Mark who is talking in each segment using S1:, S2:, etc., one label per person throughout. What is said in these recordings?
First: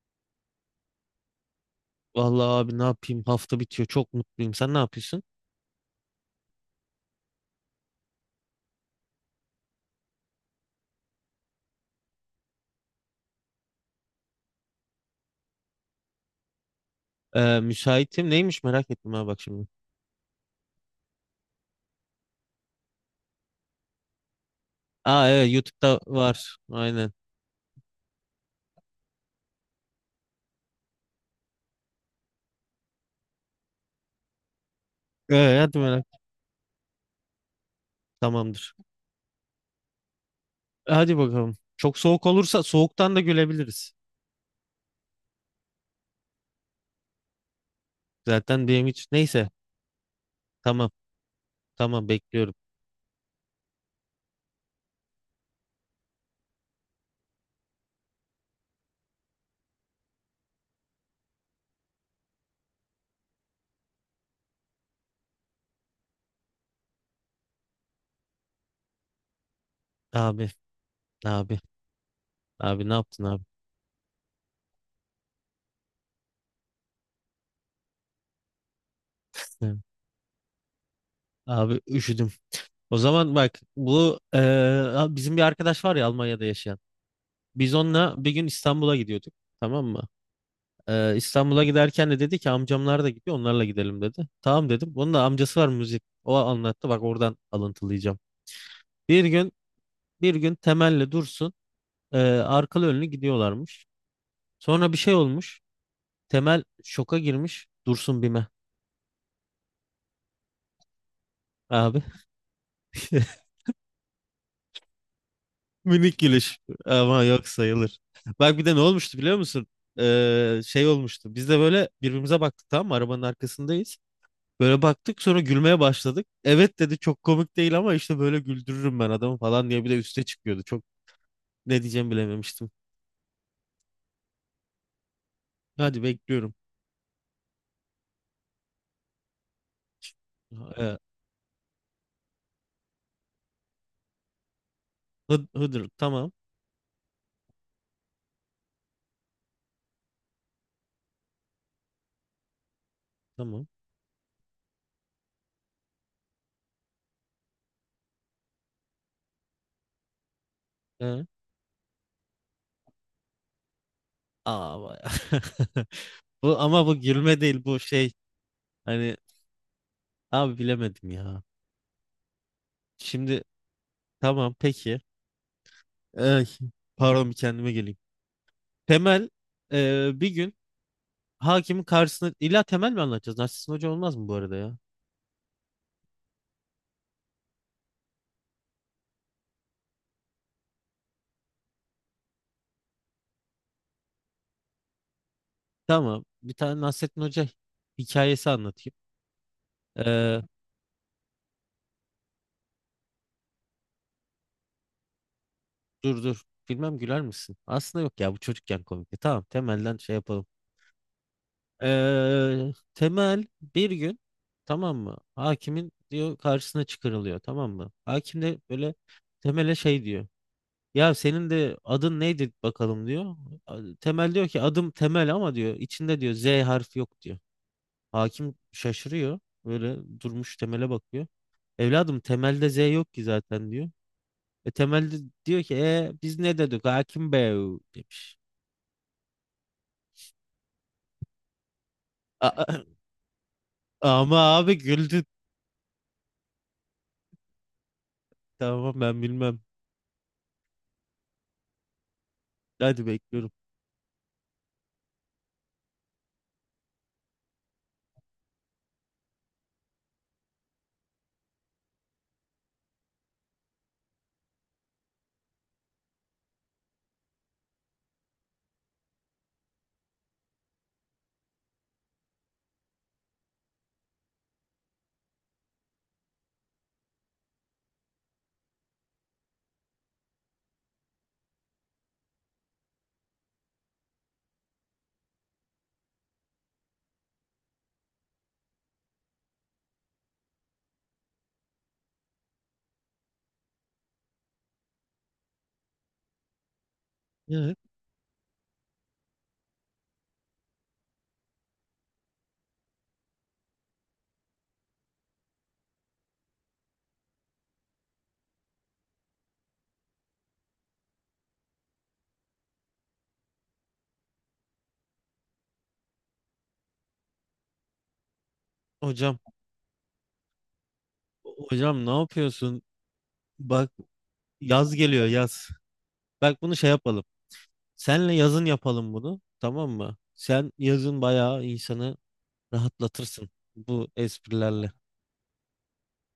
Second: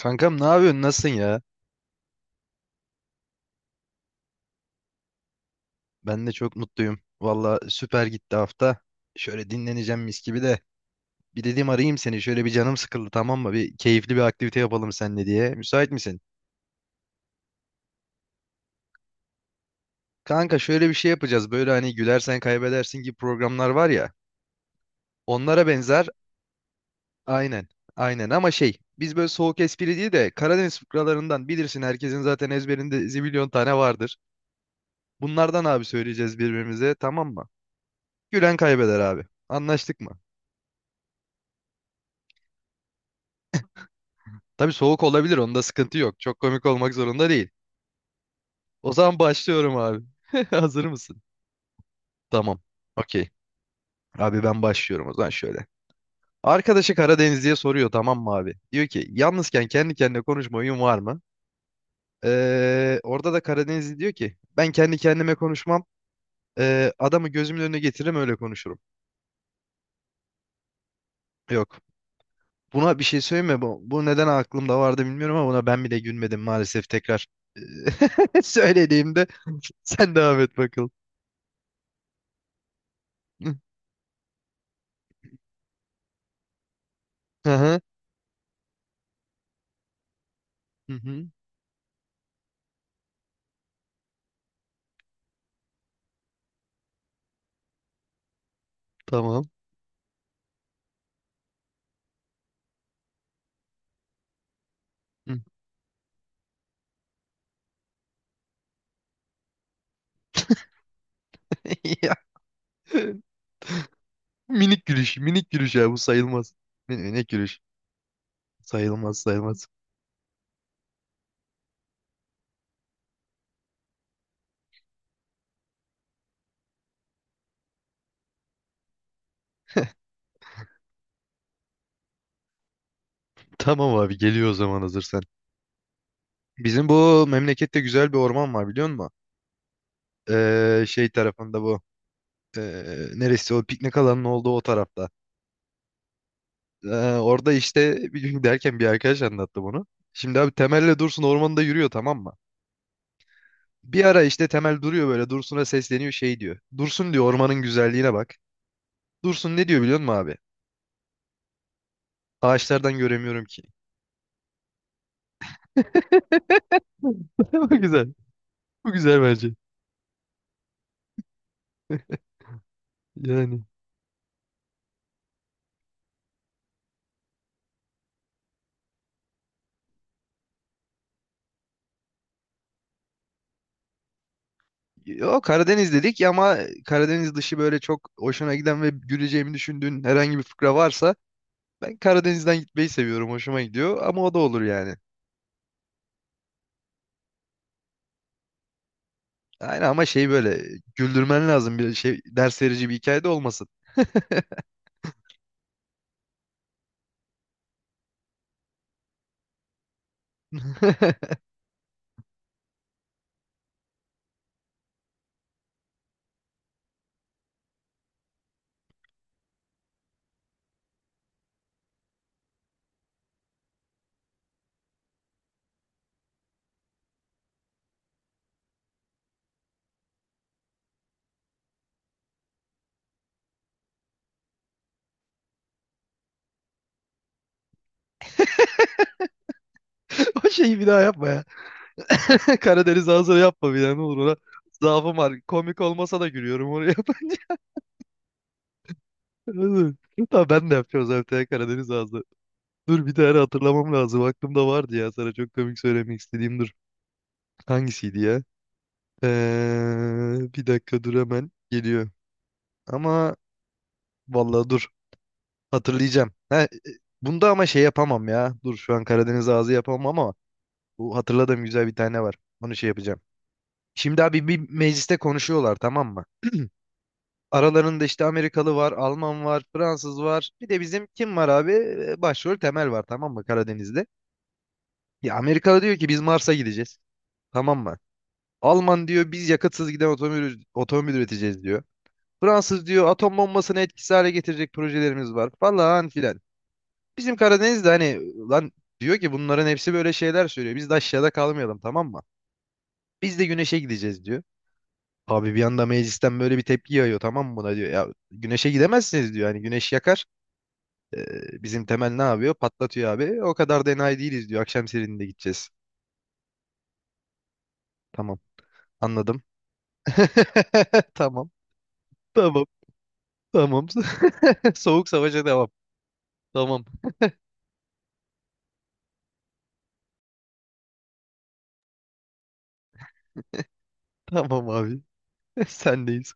S1: Kankam ne yapıyorsun? Nasılsın ya?
S2: Vallahi abi ne yapayım? Hafta bitiyor. Çok mutluyum. Sen ne yapıyorsun?
S1: Ben de çok mutluyum. Valla süper gitti hafta. Şöyle dinleneceğim mis gibi de. Bir dedim arayayım seni. Şöyle bir canım sıkıldı tamam mı? Bir keyifli bir aktivite yapalım seninle diye. Müsait misin?
S2: Müsaitim. Neymiş merak ettim, ha bak şimdi.
S1: Kanka şöyle bir şey yapacağız. Böyle hani gülersen kaybedersin gibi programlar var ya.
S2: Aa, evet
S1: Onlara
S2: YouTube'da
S1: benzer.
S2: var. Aynen.
S1: Aynen. Aynen ama şey. Biz böyle soğuk espri değil de Karadeniz fıkralarından bilirsin. Herkesin zaten ezberinde zibilyon tane vardır. Bunlardan
S2: Hadi
S1: abi
S2: merak.
S1: söyleyeceğiz birbirimize tamam mı? Gülen
S2: Tamamdır.
S1: kaybeder abi. Anlaştık mı?
S2: Hadi bakalım. Çok soğuk olursa soğuktan da gülebiliriz.
S1: Tabii soğuk olabilir onda sıkıntı yok. Çok komik olmak zorunda değil.
S2: Zaten benim
S1: O
S2: hiç.
S1: zaman
S2: Neyse.
S1: başlıyorum abi. Hazır
S2: Tamam.
S1: mısın?
S2: Tamam, bekliyorum.
S1: Tamam. Okey. Abi ben başlıyorum o zaman şöyle. Arkadaşı Karadenizli'ye soruyor tamam mı abi? Diyor ki yalnızken kendi kendine konuşma huyun var mı? Orada da Karadenizli diyor ki ben kendi kendime konuşmam. Adamı gözümün önüne getiririm öyle konuşurum.
S2: Abi. Abi.
S1: Yok.
S2: Abi, ne
S1: Buna bir şey
S2: yaptın abi?
S1: söyleme. Bu neden aklımda vardı bilmiyorum ama buna ben bile gülmedim maalesef tekrar. Söylediğimde
S2: Hı.
S1: sen devam et bakalım.
S2: Abi üşüdüm. O zaman bak, bu bizim bir arkadaş var ya Almanya'da yaşayan. Biz onunla bir gün İstanbul'a gidiyorduk. Tamam mı?
S1: Hı hı.
S2: İstanbul'a giderken de dedi ki amcamlar da gidiyor, onlarla gidelim dedi. Tamam dedim. Onun da amcası var müzik. O anlattı, bak oradan alıntılayacağım. Bir
S1: Tamam.
S2: gün bir gün Temel'le Dursun arkalı önlü gidiyorlarmış. Sonra bir şey
S1: Hı.
S2: olmuş. Temel şoka girmiş. Dursun Bime abi.
S1: Ya, minik gülüş, minik gülüş ya bu
S2: Minik
S1: sayılmaz.
S2: gülüş
S1: Ne
S2: ama yok
S1: gülüş?
S2: sayılır. Bak bir de ne olmuştu
S1: Sayılmaz,
S2: biliyor musun?
S1: sayılmaz.
S2: Şey olmuştu. Biz de böyle birbirimize baktık, tamam mı? Arabanın arkasındayız. Böyle baktık sonra gülmeye başladık. Evet dedi, çok komik değil ama işte böyle güldürürüm ben adamı falan diye bir de üste çıkıyordu. Çok ne diyeceğimi bilememiştim.
S1: Tamam abi geliyor o zaman hazırsan.
S2: Hadi bekliyorum.
S1: Bizim bu memlekette güzel bir orman var biliyor musun?
S2: Ee,
S1: Şey tarafında bu. Ee, Neresi o piknik alanının olduğu o tarafta.
S2: Hıdır, tamam
S1: Ee, Orada işte bir gün derken bir arkadaş anlattı bunu. Şimdi abi Temel'le Dursun ormanda yürüyor tamam mı?
S2: tamam.
S1: Bir ara işte Temel duruyor böyle Dursun'a sesleniyor şey diyor. Dursun diyor ormanın güzelliğine bak. Dursun ne diyor biliyor musun abi?
S2: Ee,
S1: Ağaçlardan göremiyorum ki.
S2: Aa, vay. Ama bu gülme değil,
S1: Bu
S2: bu şey
S1: güzel. Bu
S2: hani
S1: güzel bence.
S2: abi, bilemedim ya. Şimdi
S1: Yani.
S2: tamam peki. Ay, pardon bir kendime geleyim. Temel bir gün hakimin karşısına, illa Temel mi anlatacağız? Nasrettin Hoca olmaz mı bu arada ya?
S1: O Karadeniz dedik ya, ama Karadeniz dışı böyle çok hoşuna giden ve güleceğimi düşündüğün herhangi bir fıkra varsa ben Karadeniz'den gitmeyi seviyorum. Hoşuma gidiyor ama o da olur yani.
S2: Tamam, bir tane Nasrettin Hoca hikayesi anlatayım.
S1: Aynen ama şey
S2: Ee,
S1: böyle güldürmen lazım bir şey ders verici bir hikaye de olmasın.
S2: Dur dur. Bilmem güler misin? Aslında yok ya, bu çocukken komikti. Tamam, temelden şey yapalım. Temel bir gün, tamam mı? Hakimin diyor karşısına çıkarılıyor, tamam mı? Hakim de böyle temele şey diyor. Ya senin de adın neydi bakalım diyor. Temel diyor ki adım Temel ama diyor içinde diyor Z harfi yok diyor. Hakim şaşırıyor. Böyle durmuş temele bakıyor. Evladım, temelde Z yok ki zaten diyor. E temelde diyor ki biz ne dedik hakim bey demiş.
S1: O şeyi bir daha yapma ya.
S2: A- a-
S1: Karadeniz ağzına yapma bir daha ne olur ona.
S2: Ama abi
S1: Zaafım
S2: güldü.
S1: var. Komik olmasa da gülüyorum onu yapınca.
S2: Tamam ben bilmem.
S1: Tamam ben de yapacağım zaten Karadeniz ağzı.
S2: Hadi
S1: Dur bir tane
S2: bekliyorum.
S1: hatırlamam lazım. Aklımda vardı ya. Sana çok komik söylemek istediğim dur. Hangisiydi ya? Bir dakika dur hemen. Geliyor. Ama vallahi dur. Hatırlayacağım. Bunda ama şey yapamam ya. Dur şu an Karadeniz ağzı yapamam ama bu hatırladığım güzel bir tane var. Onu şey yapacağım. Şimdi abi bir mecliste konuşuyorlar tamam mı? Aralarında işte Amerikalı var, Alman var, Fransız var. Bir de bizim kim var abi? Başrol Temel var tamam mı Karadeniz'de? Ya Amerikalı diyor ki biz Mars'a gideceğiz. Tamam mı? Alman diyor biz yakatsız giden otomobil üreteceğiz diyor. Fransız diyor atom bombasını etkisiz hale getirecek projelerimiz var falan filan. Bizim
S2: Evet,
S1: Karadeniz'de hani lan diyor ki bunların hepsi böyle şeyler söylüyor. Biz de aşağıda kalmayalım tamam mı? Biz de güneşe gideceğiz diyor. Abi bir anda meclisten böyle bir tepki yağıyor tamam mı buna diyor. Ya güneşe gidemezsiniz diyor. Hani güneş yakar. Bizim Temel ne yapıyor? Patlatıyor abi. O kadar da enayi değiliz diyor. Akşam serininde gideceğiz. Tamam
S2: hocam
S1: anladım. Tamam.
S2: hocam ne
S1: Tamam.
S2: yapıyorsun?
S1: Tamam.
S2: Bak yaz
S1: Soğuk
S2: geliyor
S1: savaşa devam.
S2: yaz. Bak bunu
S1: Tamam.
S2: şey yapalım. Senle yazın yapalım bunu. Tamam mı? Sen yazın bayağı insanı rahatlatırsın bu
S1: Tamam
S2: esprilerle.
S1: abi. Sendeyiz.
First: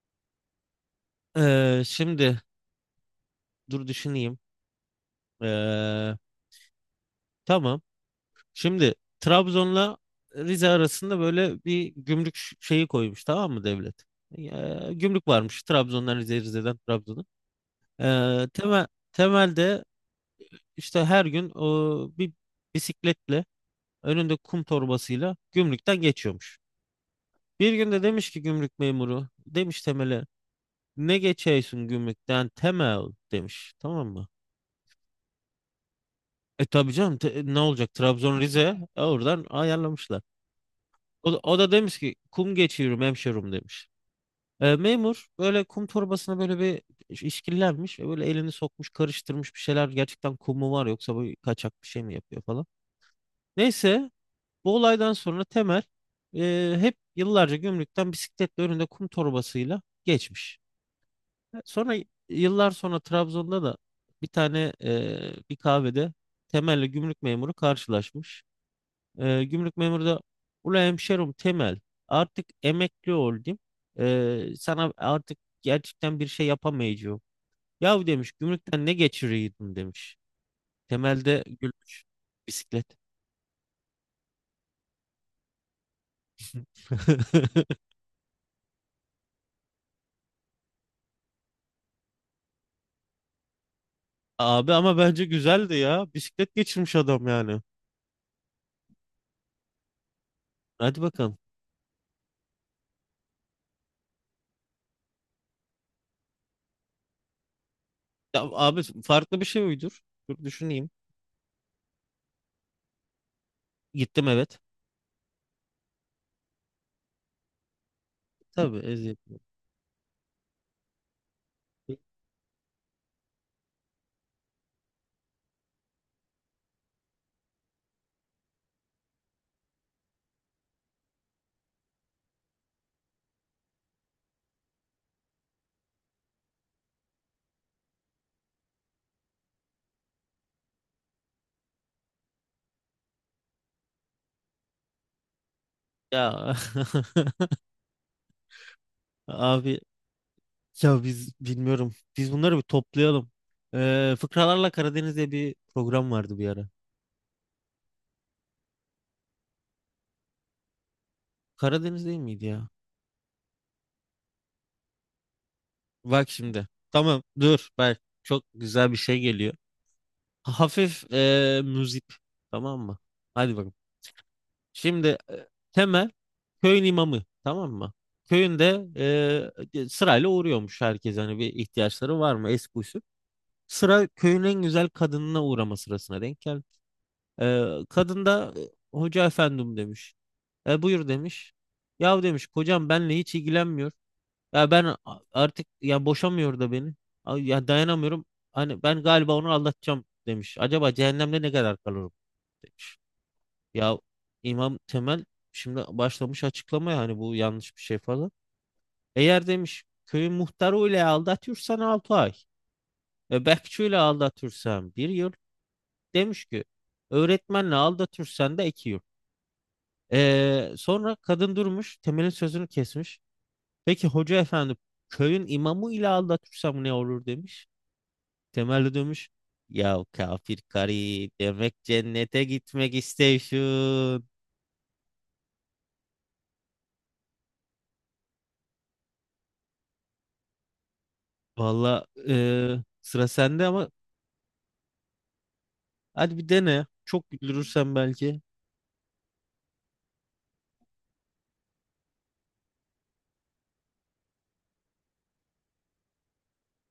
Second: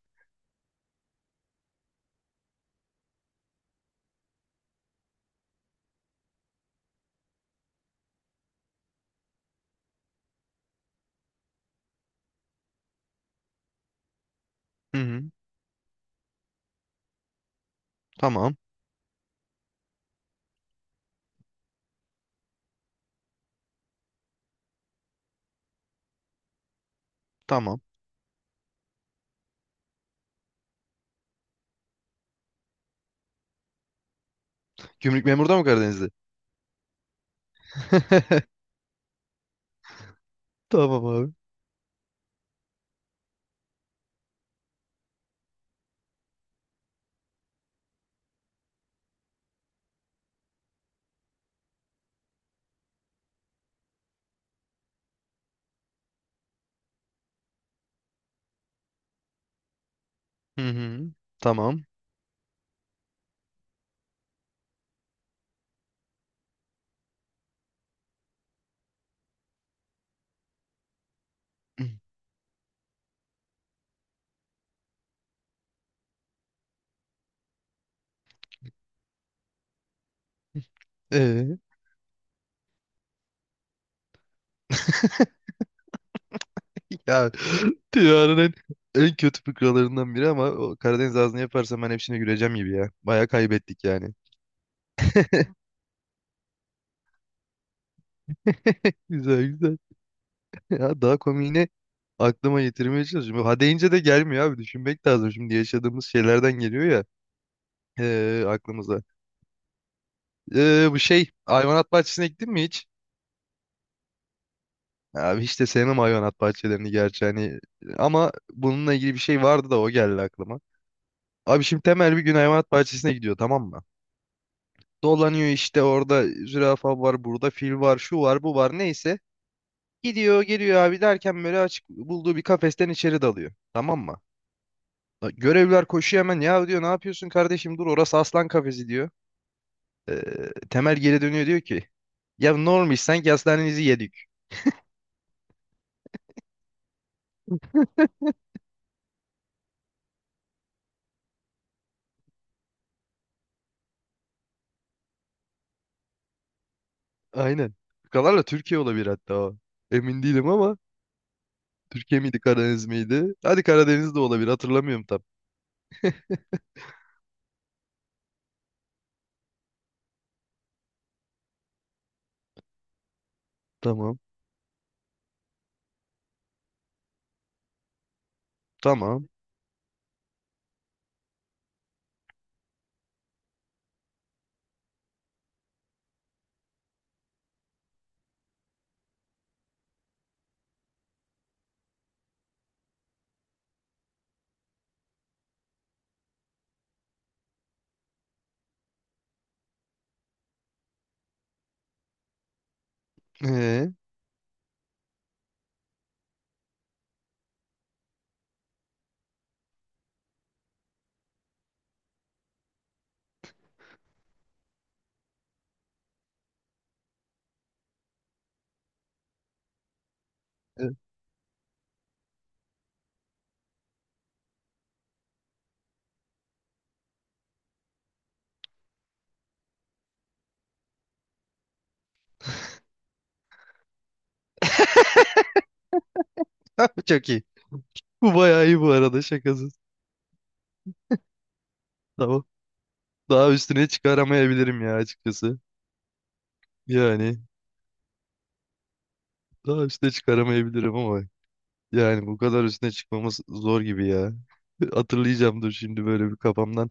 S2: Şimdi dur düşüneyim. Ee, tamam. Şimdi Trabzon'la Rize arasında böyle bir gümrük şeyi koymuş, tamam mı devlet?
S1: Hı hı.
S2: Gümrük varmış Trabzon'dan Rize'ye, Rize'den Trabzon'a. Ee,
S1: Tamam.
S2: temel, Temelde işte her gün bir bisikletle önünde kum torbasıyla gümrükten geçiyormuş. Bir
S1: Tamam.
S2: günde demiş ki gümrük memuru, demiş Temel'e ne geçiyorsun gümrükten Temel demiş, tamam mı?
S1: Gümrük memuru da mı Karadeniz'de?
S2: E tabii canım ne olacak, Trabzon Rize, oradan ayarlamışlar.
S1: Tamam
S2: O,
S1: abi.
S2: da- o da demiş ki kum geçiyorum hemşerim demiş. Memur böyle kum torbasına böyle bir işkillenmiş ve böyle elini sokmuş karıştırmış, bir şeyler gerçekten kum mu var yoksa bu kaçak bir şey mi yapıyor falan. Neyse, bu olaydan sonra Temel hep yıllarca gümrükten bisikletle önünde kum torbasıyla geçmiş.
S1: Hı hı. Tamam.
S2: Sonra yıllar sonra Trabzon'da da bir kahvede Temel'le gümrük memuru karşılaşmış. Gümrük memuru da ula hemşerim Temel, artık emekli oldum. Sana artık gerçekten bir şey yapamayacağım. Yahu demiş gümrükten ne geçiriyordun demiş. Temel de
S1: Ee,
S2: gülmüş. Bisiklet.
S1: ya dünyanın en kötü fıkralarından biri ama o Karadeniz ağzını yaparsam ben hepsine güleceğim gibi ya. Baya kaybettik yani.
S2: Abi ama bence güzeldi ya. Bisiklet geçirmiş adam yani.
S1: Güzel güzel.
S2: Hadi
S1: Ya daha
S2: bakalım.
S1: komiğini aklıma getirmeye çalışıyorum. Ha deyince de gelmiyor abi. Düşünmek lazım. Şimdi yaşadığımız şeylerden geliyor ya.
S2: Ya abi,
S1: Aklımıza.
S2: farklı bir şey uydur. Dur düşüneyim.
S1: Bu şey hayvanat bahçesine gittin mi hiç?
S2: Gittim, evet.
S1: Abi hiç de sevmem hayvanat bahçelerini gerçi hani ama
S2: Tabii,
S1: bununla ilgili
S2: eziyet.
S1: bir şey vardı da o geldi aklıma. Abi şimdi Temel bir gün hayvanat bahçesine gidiyor tamam mı? Dolanıyor işte orada zürafa var burada fil var şu var bu var neyse. Gidiyor geliyor abi derken böyle açık bulduğu bir kafesten içeri dalıyor tamam mı? Görevliler koşuyor hemen ya diyor ne yapıyorsun kardeşim dur orası aslan kafesi diyor. Ee, Temel geri dönüyor diyor ki ya normal sanki aslanınızı yedik.
S2: Ya, abi ya biz bilmiyorum. Biz bunları bir toplayalım. Fıkralarla Karadeniz diye bir program vardı bir ara.
S1: Aynen. Kalarla Türkiye olabilir hatta o. Emin değilim ama
S2: Karadeniz değil
S1: Türkiye miydi
S2: miydi ya?
S1: Karadeniz miydi? Hadi Karadeniz de olabilir hatırlamıyorum tam.
S2: Bak şimdi. Tamam dur. Bak çok güzel bir şey geliyor. Hafif müzik. Tamam mı? Hadi bakalım.
S1: Tamam.
S2: Şimdi Temel köyün imamı, tamam mı? Köyünde
S1: Tamam.
S2: sırayla uğruyormuş herkes, hani bir ihtiyaçları var mı, eski usul. Sıra köyün en güzel kadınına uğrama sırasına denk geldi. Kadın da hoca efendim demiş. Buyur demiş. Yahu demiş kocam benle hiç ilgilenmiyor. Ya ben artık ya, boşamıyor da beni. Ay, ya dayanamıyorum. Hani ben galiba onu aldatacağım demiş. Acaba cehennemde ne kadar kalırım? Demiş.
S1: Ee,
S2: Ya, İmam Temel şimdi başlamış açıklamaya, hani bu yanlış bir şey falan. Eğer demiş köyün muhtarı ile aldatıyorsan 6 ay. Bekçi ile aldatıyorsan 1 yıl. Demiş ki öğretmenle aldatıyorsan da 2 yıl. Sonra kadın durmuş Temel'in sözünü kesmiş. Peki hoca efendi, köyün imamı ile aldatırsam ne olur demiş. Temel de demiş ya kafir karı, demek cennete gitmek istiyorsun.
S1: çok iyi. Bu bayağı iyi bu arada şakasız.
S2: Valla
S1: Tamam.
S2: sıra
S1: Daha
S2: sende
S1: üstüne
S2: ama.
S1: çıkaramayabilirim ya açıkçası.
S2: Hadi bir dene. Çok
S1: Yani
S2: güldürürsen belki.
S1: daha üstüne çıkaramayabilirim ama yani bu kadar üstüne çıkmamız zor gibi ya. Hatırlayacağım dur şimdi böyle bir kafamdan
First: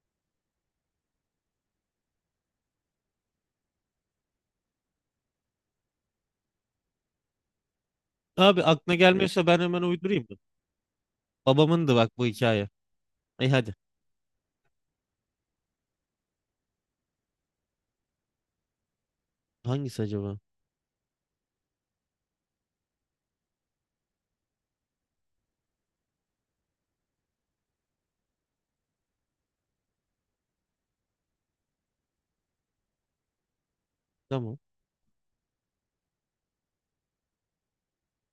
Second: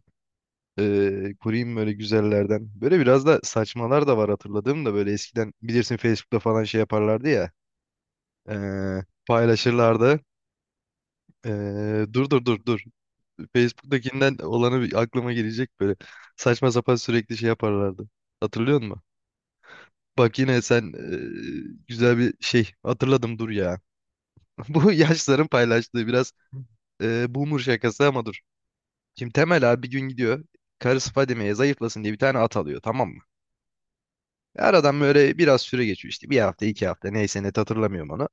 S1: kurayım böyle güzellerden. Böyle biraz da saçmalar da var hatırladığım da böyle eskiden bilirsin Facebook'ta falan şey yaparlardı ya.
S2: Abi aklına gelmiyorsa ben hemen
S1: Paylaşırlardı.
S2: uydurayım mı? Babamındı bak bu
S1: Dur dur dur
S2: hikaye.
S1: dur.
S2: Ay hadi.
S1: Facebook'takinden olanı bir aklıma gelecek böyle. Saçma sapan sürekli şey yaparlardı. Hatırlıyor musun?
S2: Hangisi acaba?
S1: Bak yine sen güzel bir şey hatırladım dur ya. Bu yaşların paylaştığı biraz boomer şakası ama dur. Şimdi Temel abi bir gün gidiyor. Karısı Fadime'ye zayıflasın diye bir tane at alıyor tamam mı?
S2: Tamam.
S1: Aradan böyle biraz süre geçiyor işte. Bir hafta iki hafta neyse net hatırlamıyorum onu.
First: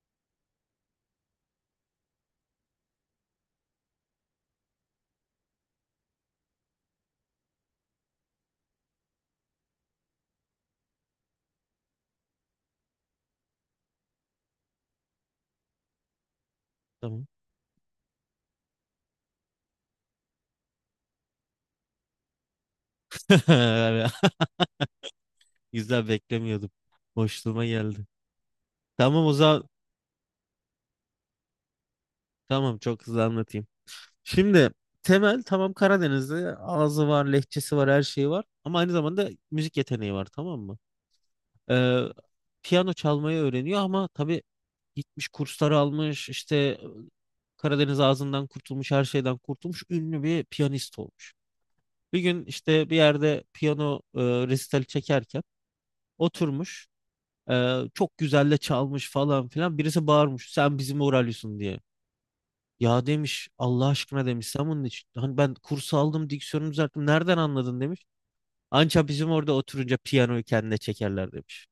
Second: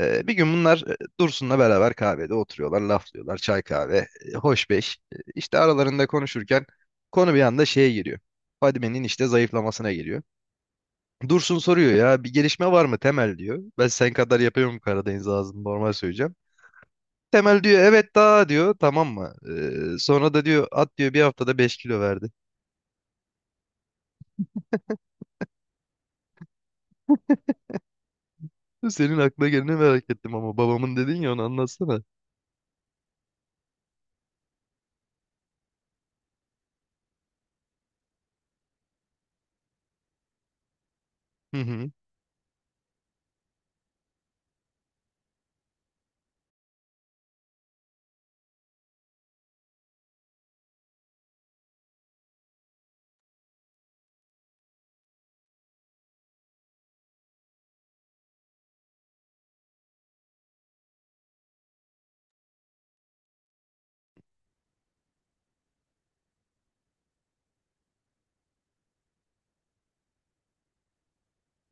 S1: Bir gün bunlar Dursun'la beraber kahvede oturuyorlar, laflıyorlar, çay kahve, hoş beş. E, İşte aralarında konuşurken konu bir anda şeye giriyor. Fadime'nin işte zayıflamasına geliyor. Dursun soruyor ya bir gelişme var mı Temel diyor. Ben sen kadar yapıyorum Karadeniz ağzını normal söyleyeceğim.
S2: Tamam.
S1: Temel diyor evet daha diyor tamam mı? Sonra da diyor at diyor bir haftada 5 kilo verdi.
S2: Güzel, beklemiyordum. Boşluğuma geldi.
S1: Senin
S2: Tamam o
S1: aklına
S2: zaman.
S1: geleni merak ettim ama babamın dedin ya onu anlatsana.
S2: Tamam, çok hızlı anlatayım. Şimdi Temel, tamam, Karadenizli ağzı var, lehçesi var, her şeyi var. Ama aynı zamanda müzik yeteneği var, tamam mı?
S1: Hı hı.
S2: Ee, Piyano çalmayı öğreniyor ama tabii gitmiş kurslar almış işte, Karadeniz ağzından kurtulmuş, her şeyden kurtulmuş, ünlü bir piyanist olmuş. Bir gün işte bir yerde piyano resitali çekerken oturmuş, e, çok güzel de çalmış falan filan, birisi bağırmış sen bizim Oralyos'un diye. Ya demiş Allah aşkına demiş sen bunun için, hani ben kursu aldım diksiyonu düzelttim, nereden anladın demiş. Anca bizim orada oturunca piyanoyu kendine çekerler demiş.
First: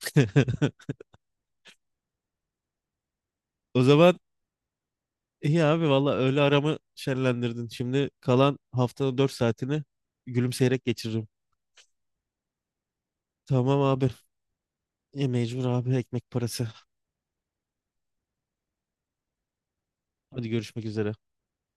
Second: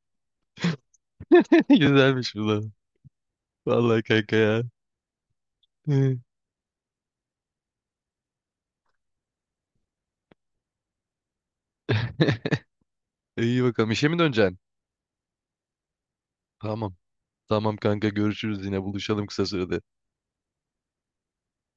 S1: Güzelmiş bu da.
S2: O
S1: Vallahi
S2: zaman
S1: kanka ya.
S2: İyi abi valla,
S1: Hı.
S2: öğle aramı şenlendirdin. Şimdi kalan haftanın 4 saatini gülümseyerek geçiririm.
S1: İyi
S2: Tamam
S1: bakalım işe
S2: abi.
S1: mi döneceksin?
S2: Ya mecbur abi, ekmek parası.
S1: Tamam. Tamam kanka görüşürüz yine buluşalım kısa sürede.
S2: Hadi görüşmek üzere.